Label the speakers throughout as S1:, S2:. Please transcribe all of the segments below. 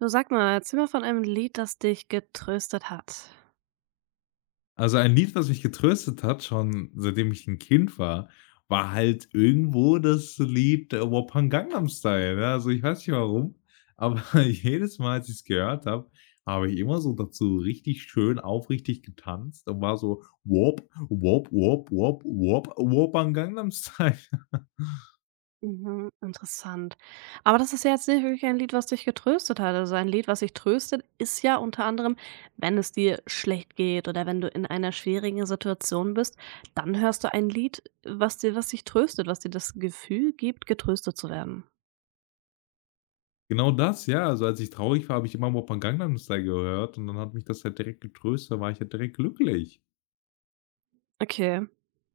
S1: Du sag mal, erzähl mal von einem Lied, das dich getröstet hat.
S2: Also, ein Lied, was mich getröstet hat, schon seitdem ich 'n Kind war, war halt irgendwo das Lied, „Wappan Gangnam Style", ne? Also, ich weiß nicht warum, aber jedes Mal, als ich's gehört habe, habe ich immer so dazu richtig schön aufrichtig getanzt und war so: „Wop, wop, wop, wop, wop, Wappan Gangnam Style."
S1: Mhm, interessant. Aber das ist ja jetzt nicht wirklich ein Lied, was dich getröstet hat. Also ein Lied, was dich tröstet, ist ja unter anderem, wenn es dir schlecht geht oder wenn du in einer schwierigen Situation bist, dann hörst du ein Lied, was dir, was dich tröstet, was dir das Gefühl gibt, getröstet zu werden.
S2: Genau das, ja. Also, als ich traurig war, habe ich immer „Wappan Gangnam Style" gehört und dann hat mich das halt direkt getröstet, da war ich halt direkt glücklich.
S1: Okay.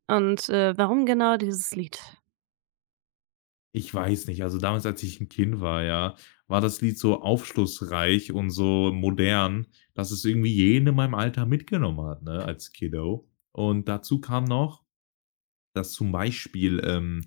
S1: Und warum genau dieses Lied?
S2: Ich weiß nicht. Also, damals, als ich ein Kind war, ja, war das Lied so aufschlussreich und so modern, dass es irgendwie jeden in meinem Alter mitgenommen hat, ne, als Kiddo. Und dazu kam noch, dass zum Beispiel,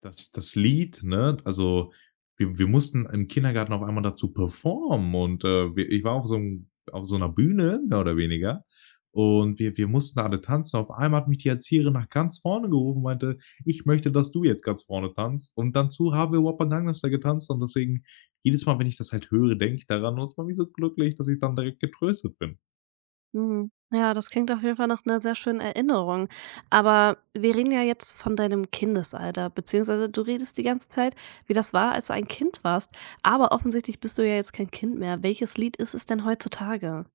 S2: das Lied, ne, also wir mussten im Kindergarten auf einmal dazu performen und, wir ich war auf so 'n auf so einer Bühne mehr oder weniger und wir mussten alle tanzen. Auf einmal hat mich die Erzieherin nach ganz vorne gerufen und meinte: „Ich möchte, dass du jetzt ganz vorne tanzt." Und dazu haben wir Whopper Gangnam Style getanzt und deswegen jedes Mal, wenn ich das halt höre, denke ich daran und es macht mich so glücklich, dass ich dann direkt getröstet bin.
S1: Mhm. Ja, das klingt auf jeden Fall nach 'ner sehr schönen Erinnerung. Aber wir reden ja jetzt von deinem Kindesalter, beziehungsweise du redest die ganze Zeit, wie das war, als du ein Kind warst. Aber offensichtlich bist du ja jetzt kein Kind mehr. Welches Lied ist es denn heutzutage?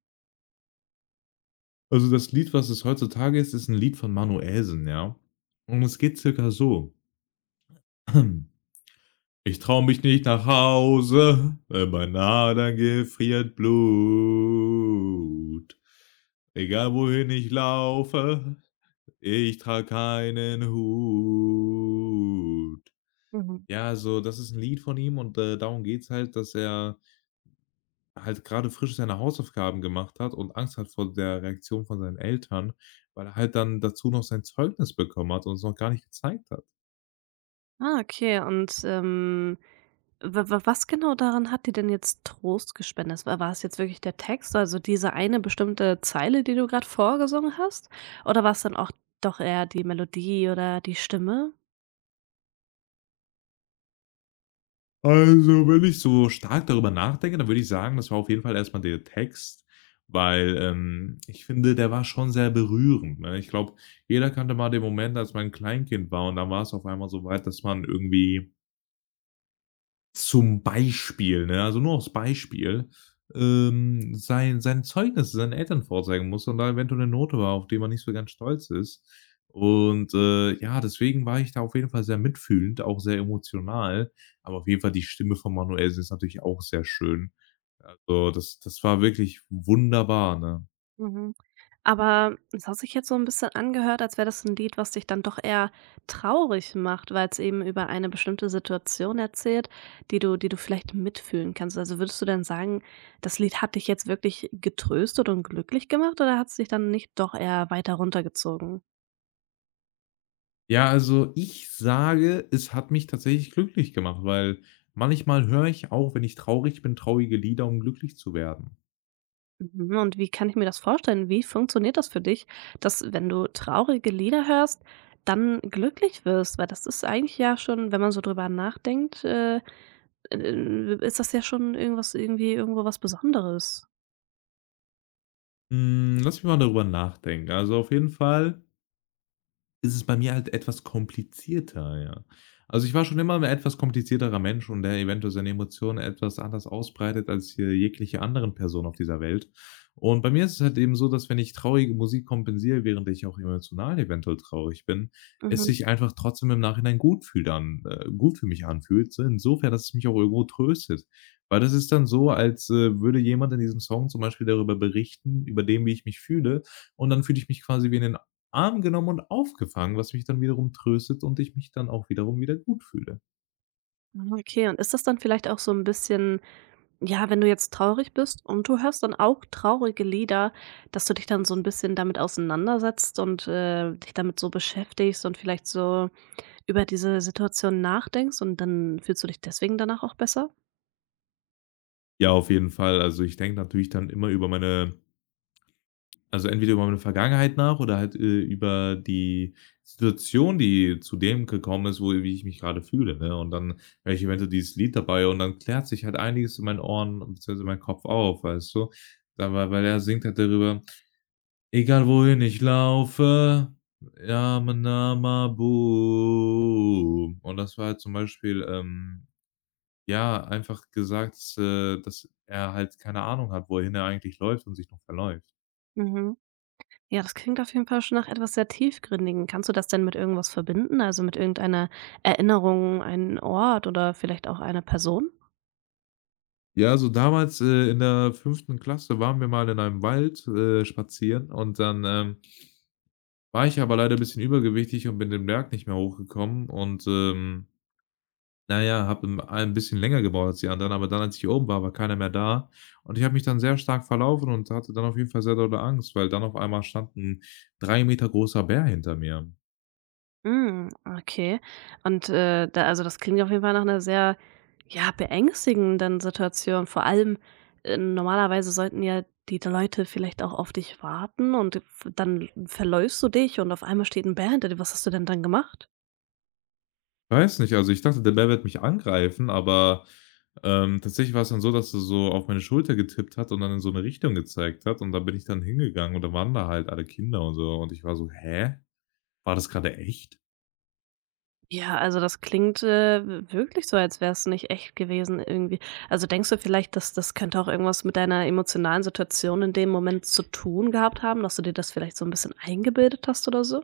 S2: Also, das Lied, was es heutzutage ist, ist ein Lied von Manuelsen, ja? Und es geht circa so: Ich traue mich nicht nach Hause, wenn mein Adern gefriert Blut. Egal wohin ich laufe, ich trage keinen Hut.
S1: Mhm.
S2: Ja, also das ist 'n Lied von ihm und, darum geht's halt, dass er halt grade frisch seine Hausaufgaben gemacht hat und Angst hat vor der Reaktion von seinen Eltern, weil er halt dann dazu noch sein Zeugnis bekommen hat und es noch gar nicht gezeigt hat.
S1: Ah, okay. Und, wa wa was genau daran hat dir denn jetzt Trost gespendet? War war es jetzt wirklich der Text, also diese eine bestimmte Zeile, die du gerade vorgesungen hast? Oder war's dann auch doch eher die Melodie oder die Stimme?
S2: Also, wenn ich so stark darüber nachdenke, dann würde ich sagen, das war auf jeden Fall erstmal der Text, weil, ich finde, der war schon sehr berührend, ne? Ich glaube, jeder kannte mal den Moment, als man 'n Kleinkind war und dann war es auf einmal so weit, dass man irgendwie zum Beispiel, ne, also nur aufs Beispiel, sein Zeugnis seinen Eltern vorzeigen musste und da eventuell 'ne Note war, auf die man nicht so ganz stolz ist. Und, ja, deswegen war ich da auf jeden Fall sehr mitfühlend, auch sehr emotional. Aber auf jeden Fall, die Stimme von Manuelsen ist natürlich auch sehr schön. Also, das war wirklich wunderbar, ne?
S1: Mhm. Aber es hat sich jetzt so ein bisschen angehört, als wäre das ein Lied, was dich dann doch eher traurig macht, weil es eben über eine bestimmte Situation erzählt, die du vielleicht mitfühlen kannst. Also, würdest du denn sagen, das Lied hat dich jetzt wirklich getröstet und glücklich gemacht oder hat's dich dann nicht doch eher weiter runtergezogen?
S2: Ja, also, ich sage, es hat mich tatsächlich glücklich gemacht, weil manchmal höre ich auch, wenn ich traurig bin, traurige Lieder, um glücklich zu werden.
S1: Mhm, und wie kann ich mir das vorstellen? Wie funktioniert das für dich, dass, wenn du traurige Lieder hörst, dann glücklich wirst? Weil das ist eigentlich ja schon, wenn man so drüber nachdenkt, ist das ja schon irgendwas irgendwie irgendwo was Besonderes.
S2: Lass mich mal darüber nachdenken. Also, auf jeden Fall ist es bei mir halt etwas komplizierter, ja. Also, ich war schon immer ein etwas komplizierterer Mensch und der eventuell seine Emotionen etwas anders ausbreitet als hier jegliche anderen Person auf dieser Welt. Und bei mir ist es halt eben so, dass, wenn ich traurige Musik kompensiere, während ich auch emotional eventuell traurig bin, es
S1: Mhm.
S2: sich einfach trotzdem im Nachhinein gut fühlt an gut für mich anfühlt, so insofern, dass es mich auch irgendwo tröstet. Weil das ist dann so, als, würde jemand in diesem Song zum Beispiel darüber berichten, über dem, wie ich mich fühle, und dann fühle ich mich quasi wie in den Arm genommen und aufgefangen, was mich dann wiederum tröstet und ich mich dann auch wiederum wieder gut fühle.
S1: Mhm, okay. Und ist das dann vielleicht auch so ein bisschen ja, wenn du jetzt traurig bist und du hörst dann auch traurige Lieder, dass du dich dann so ein bisschen damit auseinandersetzt und, dich damit so beschäftigst und vielleicht so über diese Situation nachdenkst und dann fühlst du dich deswegen danach auch besser?
S2: Ja, auf jeden Fall. Also, ich denke natürlich dann immer über meine also entweder über meine Vergangenheit nach oder halt, über die Situation, die zu dem gekommen ist, wo wie ich mich gerade fühle, ne? Und dann höre ich eventuell dieses Lied dabei und dann klärt sich halt einiges in meinen Ohren bzw. in meinem Kopf auf, weißt du? Da weil er singt halt darüber: Egal wohin ich laufe, Yama Nama Boom. Und das war halt zum Beispiel, ja, einfach gesagt, dass er halt keine Ahnung hat, wohin er eigentlich läuft und sich noch verläuft.
S1: Mhm. Ja, das klingt auf jeden Fall schon nach etwas sehr Tiefgründigem. Kannst du das denn mit irgendwas verbinden? Also mit irgendeiner Erinnerung, einen Ort oder vielleicht auch einer Person?
S2: Ja, so damals, in der fünften Klasse waren wir mal in einem Wald, spazieren und dann, war ich aber leider ein bisschen übergewichtig und bin den Berg nicht mehr hochgekommen und, na ja, habe im ein bisschen länger gebraucht als die anderen, aber dann, als ich oben war, war keiner mehr da und ich habe mich dann sehr stark verlaufen und hatte dann auf jeden Fall sehr dolle Angst, weil dann auf einmal stand ein 3 Meter großer Bär hinter mir.
S1: Hm, okay. Und, da also das klingt auf jeden Fall nach einer sehr, ja, beängstigenden Situation. Vor allem, normalerweise sollten ja die Leute vielleicht auch auf dich warten und dann verläufst du dich und auf einmal steht ein Bär hinter dir. Was hast du denn dann gemacht?
S2: Weiß nicht, also ich dachte, der Bär wird mich angreifen, aber, tatsächlich war es dann so, dass er so auf meine Schulter getippt hat und dann in so eine Richtung gezeigt hat und da bin ich dann hingegangen und da waren da halt alle Kinder und so und ich war so: „Hä? War das gerade echt?"
S1: Ja, also das klingt, w wirklich so, als wäre es nicht echt gewesen irgendwie. Also, denkst du vielleicht, dass das könnte auch irgendwas mit deiner emotionalen Situation in dem Moment zu tun gehabt haben, dass du dir das vielleicht so ein bisschen eingebildet hast oder so?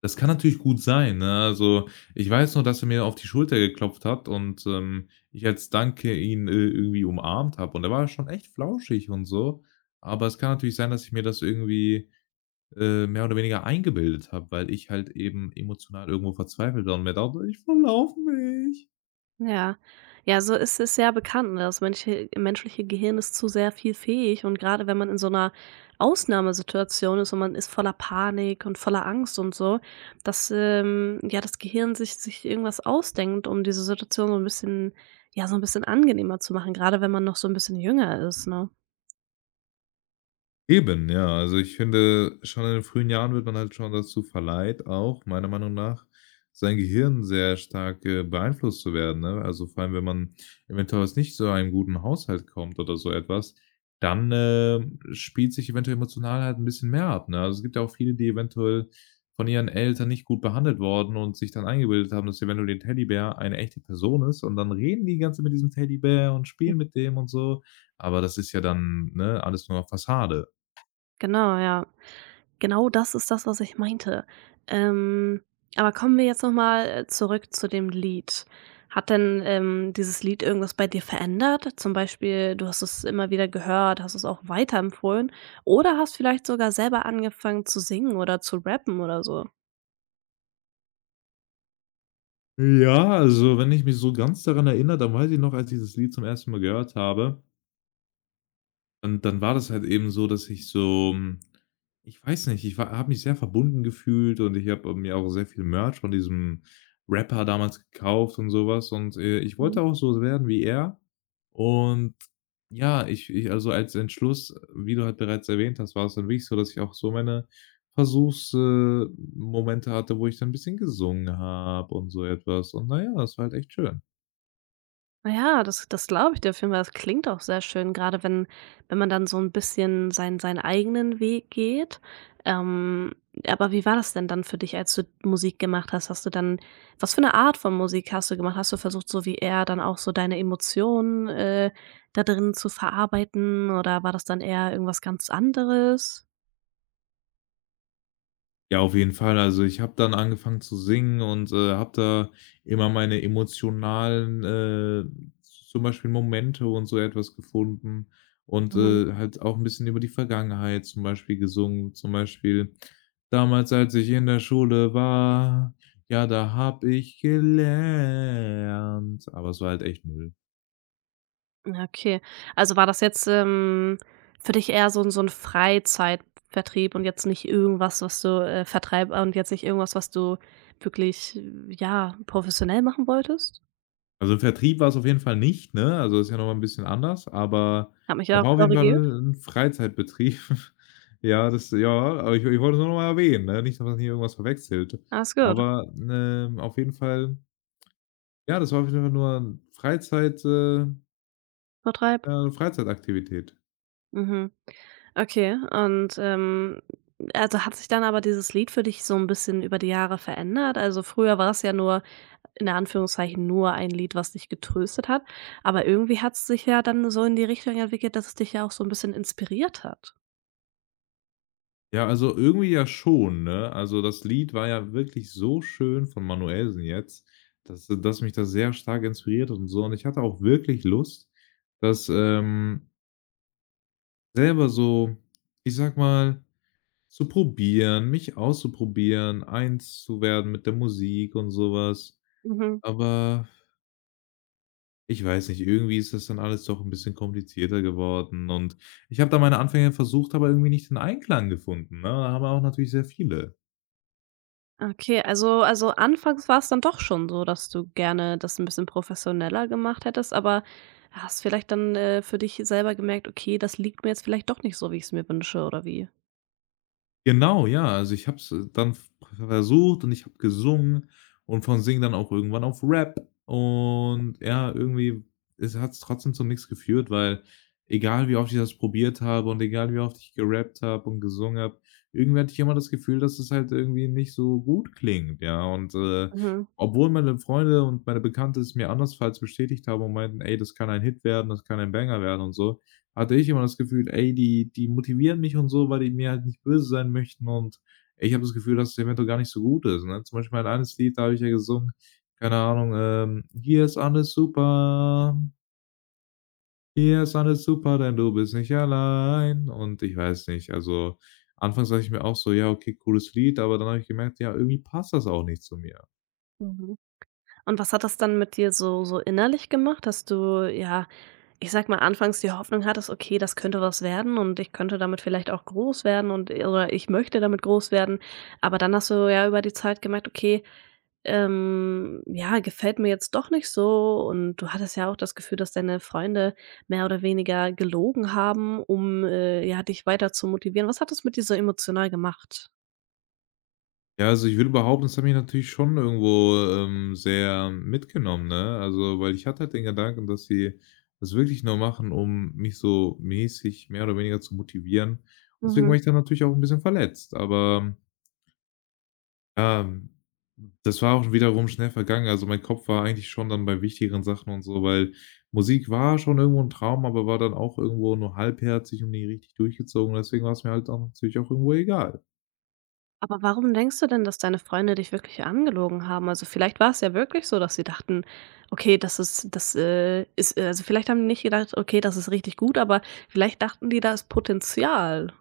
S2: Das kann natürlich gut sein, ne? Also, ich weiß nur, dass er mir auf die Schulter geklopft hat und, ich als Danke ihn, irgendwie umarmt habe und er war schon echt flauschig und so. Aber es kann natürlich sein, dass ich mir das irgendwie, mehr oder weniger eingebildet habe, weil ich halt eben emotional irgendwo verzweifelt war und mir dachte: „Ich verlaufe mich."
S1: Ja. Ja, so ist es ja bekannt, ne, das menschliche Gehirn ist zu sehr viel fähig und gerade wenn man in so einer Ausnahmesituation ist und man ist voller Panik und voller Angst und so, dass, ja, das Gehirn sich irgendwas ausdenkt, um diese Situation so ein bisschen ja, so ein bisschen angenehmer zu machen, gerade wenn man noch so ein bisschen jünger ist, ne?
S2: Eben, ja. Also, ich finde, schon in den frühen Jahren wird man halt schon dazu verleiht, auch meiner Meinung nach, sein Gehirn sehr stark, beeinflusst zu werden, ne? Also, vor allem, wenn man eventuell aus nicht so einem guten Haushalt kommt oder so etwas, dann, spielt sich eventuell emotional halt ein bisschen mehr ab, ne? Also, es gibt ja auch viele, die eventuell von ihren Eltern nicht gut behandelt wurden und sich dann eingebildet haben, dass eventuell der Teddybär eine echte Person ist und dann reden die ganze mit diesem Teddybär und spielen mit dem und so. Aber das ist ja dann, ne, alles nur Fassade.
S1: Genau, ja. Genau das ist das, was ich meinte. Ähm, aber kommen wir jetzt noch mal, zurück zu dem Lied. Hat denn, dieses Lied irgendwas bei dir verändert? Zum Beispiel, du hast es immer wieder gehört, hast es auch weiterempfohlen oder hast vielleicht sogar selber angefangen zu singen oder zu rappen oder so?
S2: Ja, also, wenn ich mich so ganz daran erinnere, dann weiß ich noch, als ich das Lied zum ersten Mal gehört habe, und dann war das halt eben so, dass ich so ich weiß nicht, ich habe mich sehr verbunden gefühlt und ich habe mir auch sehr viel Merch von diesem Rapper damals gekauft und sowas. Und ich wollte auch so werden wie er. Und ja, ich also, als Entschluss, wie du halt bereits erwähnt hast, war es dann wirklich so, dass ich auch so meine Versuchsmomente Momente hatte, wo ich dann 'n bisschen gesungen habe und so etwas. Und na ja, das war halt echt schön.
S1: Ja, das glaube ich dir auf jeden Fall. Das klingt auch sehr schön, gerade wenn wenn man dann so ein bisschen seinen eigenen Weg geht. Ähm, aber wie war das denn dann für dich, als du Musik gemacht hast? Hast du dann was für eine Art von Musik hast du gemacht? Hast du versucht, so wie er, dann auch so deine Emotionen, da drin zu verarbeiten oder war das dann eher irgendwas ganz anderes?
S2: Ja, auf jeden Fall. Also, ich habe dann angefangen zu singen und, habe da immer meine emotionalen, zum Beispiel Momente und so etwas gefunden und, halt auch ein bisschen über die Vergangenheit zum Beispiel gesungen. Zum Beispiel: „Damals, als ich in der Schule war, ja, da habe ich gelernt." Aber es war halt echt Müll.
S1: Ja, okay. Also war das jetzt, für dich eher so 'n Freizeitvertrieb und jetzt nicht irgendwas, was du, vertreib und jetzt nicht irgendwas, was du wirklich, ja, professionell machen wolltest?
S2: Also, Vertrieb war es auf jeden Fall nicht, ne? Also, ist ja noch mal 'n bisschen anders, aber
S1: Habe mich
S2: er
S1: ja
S2: war
S1: auch
S2: auf jeden Fall
S1: korrigiert.
S2: 'n Freizeitbetrieb. Ja, das ja, aber ich wollte es nur noch mal erwähnen, ne? Nicht, dass man hier irgendwas verwechselt.
S1: Alles gut.
S2: Aber, auf jeden Fall, ja, das war auf jeden Fall nur 'n
S1: Vertreib.
S2: Freizeitaktivität.
S1: Mhm. Okay, und, also hat sich dann aber dieses Lied für dich so 'n bisschen über die Jahre verändert? Also früher war es ja nur in Anführungszeichen nur ein Lied, was dich getröstet hat. Aber irgendwie hat es sich ja dann so in die Richtung entwickelt, dass es dich ja auch so ein bisschen inspiriert hat.
S2: Ja, also, irgendwie ja schon, ne? Also, das Lied war ja wirklich so schön von Manuellsen jetzt, dass mich das sehr stark inspiriert hat und so. Und ich hatte auch wirklich Lust, das, ähm Selber so, ich sag mal, zu probieren, mich auszuprobieren, eins zu werden mit der Musik und sowas.
S1: Mhm.
S2: Aber ich weiß nicht, irgendwie ist das dann alles doch ein bisschen komplizierter geworden und ich habe da meine Anfänge versucht, aber irgendwie nicht den Einklang gefunden, ne? Da haben auch natürlich sehr viele.
S1: Okay, also anfangs war es dann doch schon so, dass du gerne das ein bisschen professioneller gemacht hättest, aber hast vielleicht dann, für dich selber gemerkt: „Okay, das liegt mir jetzt vielleicht doch nicht so, wie ich es mir wünsche“, oder wie?
S2: Genau, ja. Also, ich habe es dann v versucht und ich habe gesungen und von Singen dann auch irgendwann auf Rap, und ja, irgendwie es hat es trotzdem zu nichts geführt, weil egal wie oft ich das probiert habe und egal wie oft ich gerappt habe und gesungen habe, irgendwie hatte ich immer das Gefühl, dass es halt irgendwie nicht so gut klingt, ja. Und,
S1: Mhm,
S2: obwohl meine Freunde und meine Bekannte es mir andersfalls bestätigt haben und meinten: „Ey, das kann ein Hit werden, das kann ein Banger werden" und so, hatte ich immer das Gefühl: „Ey, die motivieren mich und so, weil die mir halt nicht böse sein möchten", und ich habe das Gefühl, dass der Mentor gar nicht so gut ist, ne? Zum Beispiel mein eines Lied, da habe ich ja gesungen, keine Ahnung: „Hier ist alles super, hier ist alles super, denn du bist nicht allein", und ich weiß nicht, also anfangs dachte ich mir auch so: „Ja, okay, cooles Lied", aber dann habe ich gemerkt, ja, irgendwie passt das auch nicht zu mir.
S1: mhm. Und was hat das dann mit dir so so innerlich gemacht, dass du, ja, ich sage mal, anfangs die Hoffnung hattest: „Okay, das könnte was werden und ich könnte damit vielleicht auch groß werden und oder ich möchte damit groß werden.“ Aber dann hast du ja über die Zeit gemerkt: „Okay, ja, gefällt mir jetzt doch nicht so.“ Und du hattest ja auch das Gefühl, dass deine Freunde mehr oder weniger gelogen haben, um, ja, dich weiter zu motivieren. Was hat das mit dir so emotional gemacht?
S2: Ja, also ich würde behaupten, das hat mich natürlich schon irgendwo, sehr mitgenommen, ne? Also, weil ich hatte halt den Gedanken, dass sie das wirklich nur machen, um mich so mäßig mehr oder weniger zu motivieren. Deswegen war
S1: Mhm.
S2: ich dann natürlich auch ein bisschen verletzt, aber, ähm, das war auch wiederum schnell vergangen. Also, mein Kopf war eigentlich schon dann bei wichtigeren Sachen und so, weil Musik war schon irgendwo ein Traum, aber war dann auch irgendwo nur halbherzig und nie richtig durchgezogen. Deswegen war es mir halt dann natürlich auch irgendwo egal.
S1: Aber warum denkst du denn, dass deine Freunde dich wirklich angelogen haben? Also, vielleicht war es ja wirklich so, dass sie dachten: „Okay, das, ist“ also, vielleicht haben die nicht gedacht: „Okay, das ist richtig gut“, aber vielleicht dachten die, da ist Potenzial.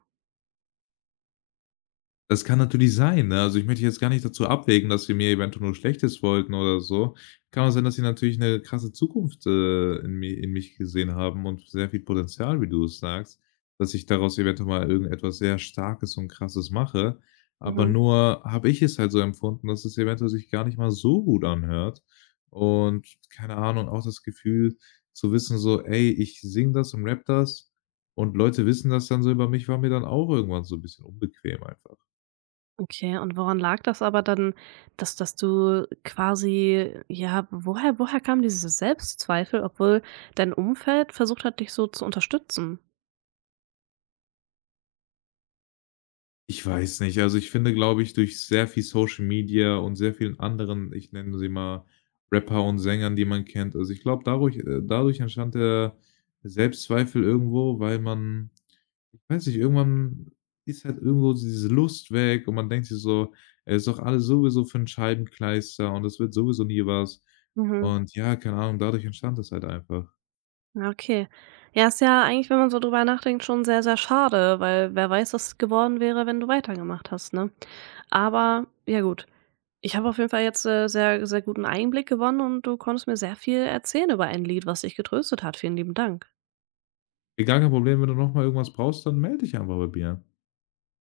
S2: Das kann natürlich sein, ne? Also, ich möchte jetzt gar nicht dazu abwägen, dass sie mir eventuell nur Schlechtes wollten oder so. Kann auch sein, dass sie natürlich eine krasse Zukunft, in mich gesehen haben und sehr viel Potenzial, wie du es sagst, dass ich daraus eventuell mal irgendetwas sehr Starkes und Krasses mache. Aber
S1: Mhm.
S2: nur habe ich es halt so empfunden, dass es eventuell sich gar nicht mal so gut anhört. Und keine Ahnung, auch das Gefühl zu wissen so: „Ey, ich sing das und rap das und Leute wissen das dann so über mich", war mir dann auch irgendwann so ein bisschen unbequem einfach.
S1: Okay, und woran lag das aber dann, dass du quasi ja, woher kamen diese Selbstzweifel, obwohl dein Umfeld versucht hat, dich so zu unterstützen?
S2: Ich weiß nicht. Also, ich finde, glaube ich, durch sehr viel Social Media und sehr vielen anderen, ich nenne sie mal Rapper und Sängern, die man kennt. Also, ich glaube, dadurch entstand der Selbstzweifel irgendwo, weil man, ich weiß nicht, irgendwann ist halt irgendwo diese Lust weg und man denkt sich so: „Ey, ist doch alles sowieso für 'n Scheibenkleister und es wird sowieso nie was."
S1: Mhm.
S2: Und ja, keine Ahnung, dadurch entstand das halt einfach.
S1: Ja, okay. Ja, ist ja eigentlich, wenn man so drüber nachdenkt, schon sehr, sehr schade, weil wer weiß, was geworden wäre, wenn du weitergemacht hast, ne? Aber ja gut. Ich habe auf jeden Fall jetzt sehr, sehr guten Einblick gewonnen und du konntest mir sehr viel erzählen über ein Lied, was dich getröstet hat. Vielen lieben Dank.
S2: Ey, gar kein Problem, wenn du noch mal irgendwas brauchst, dann melde dich einfach bei mir.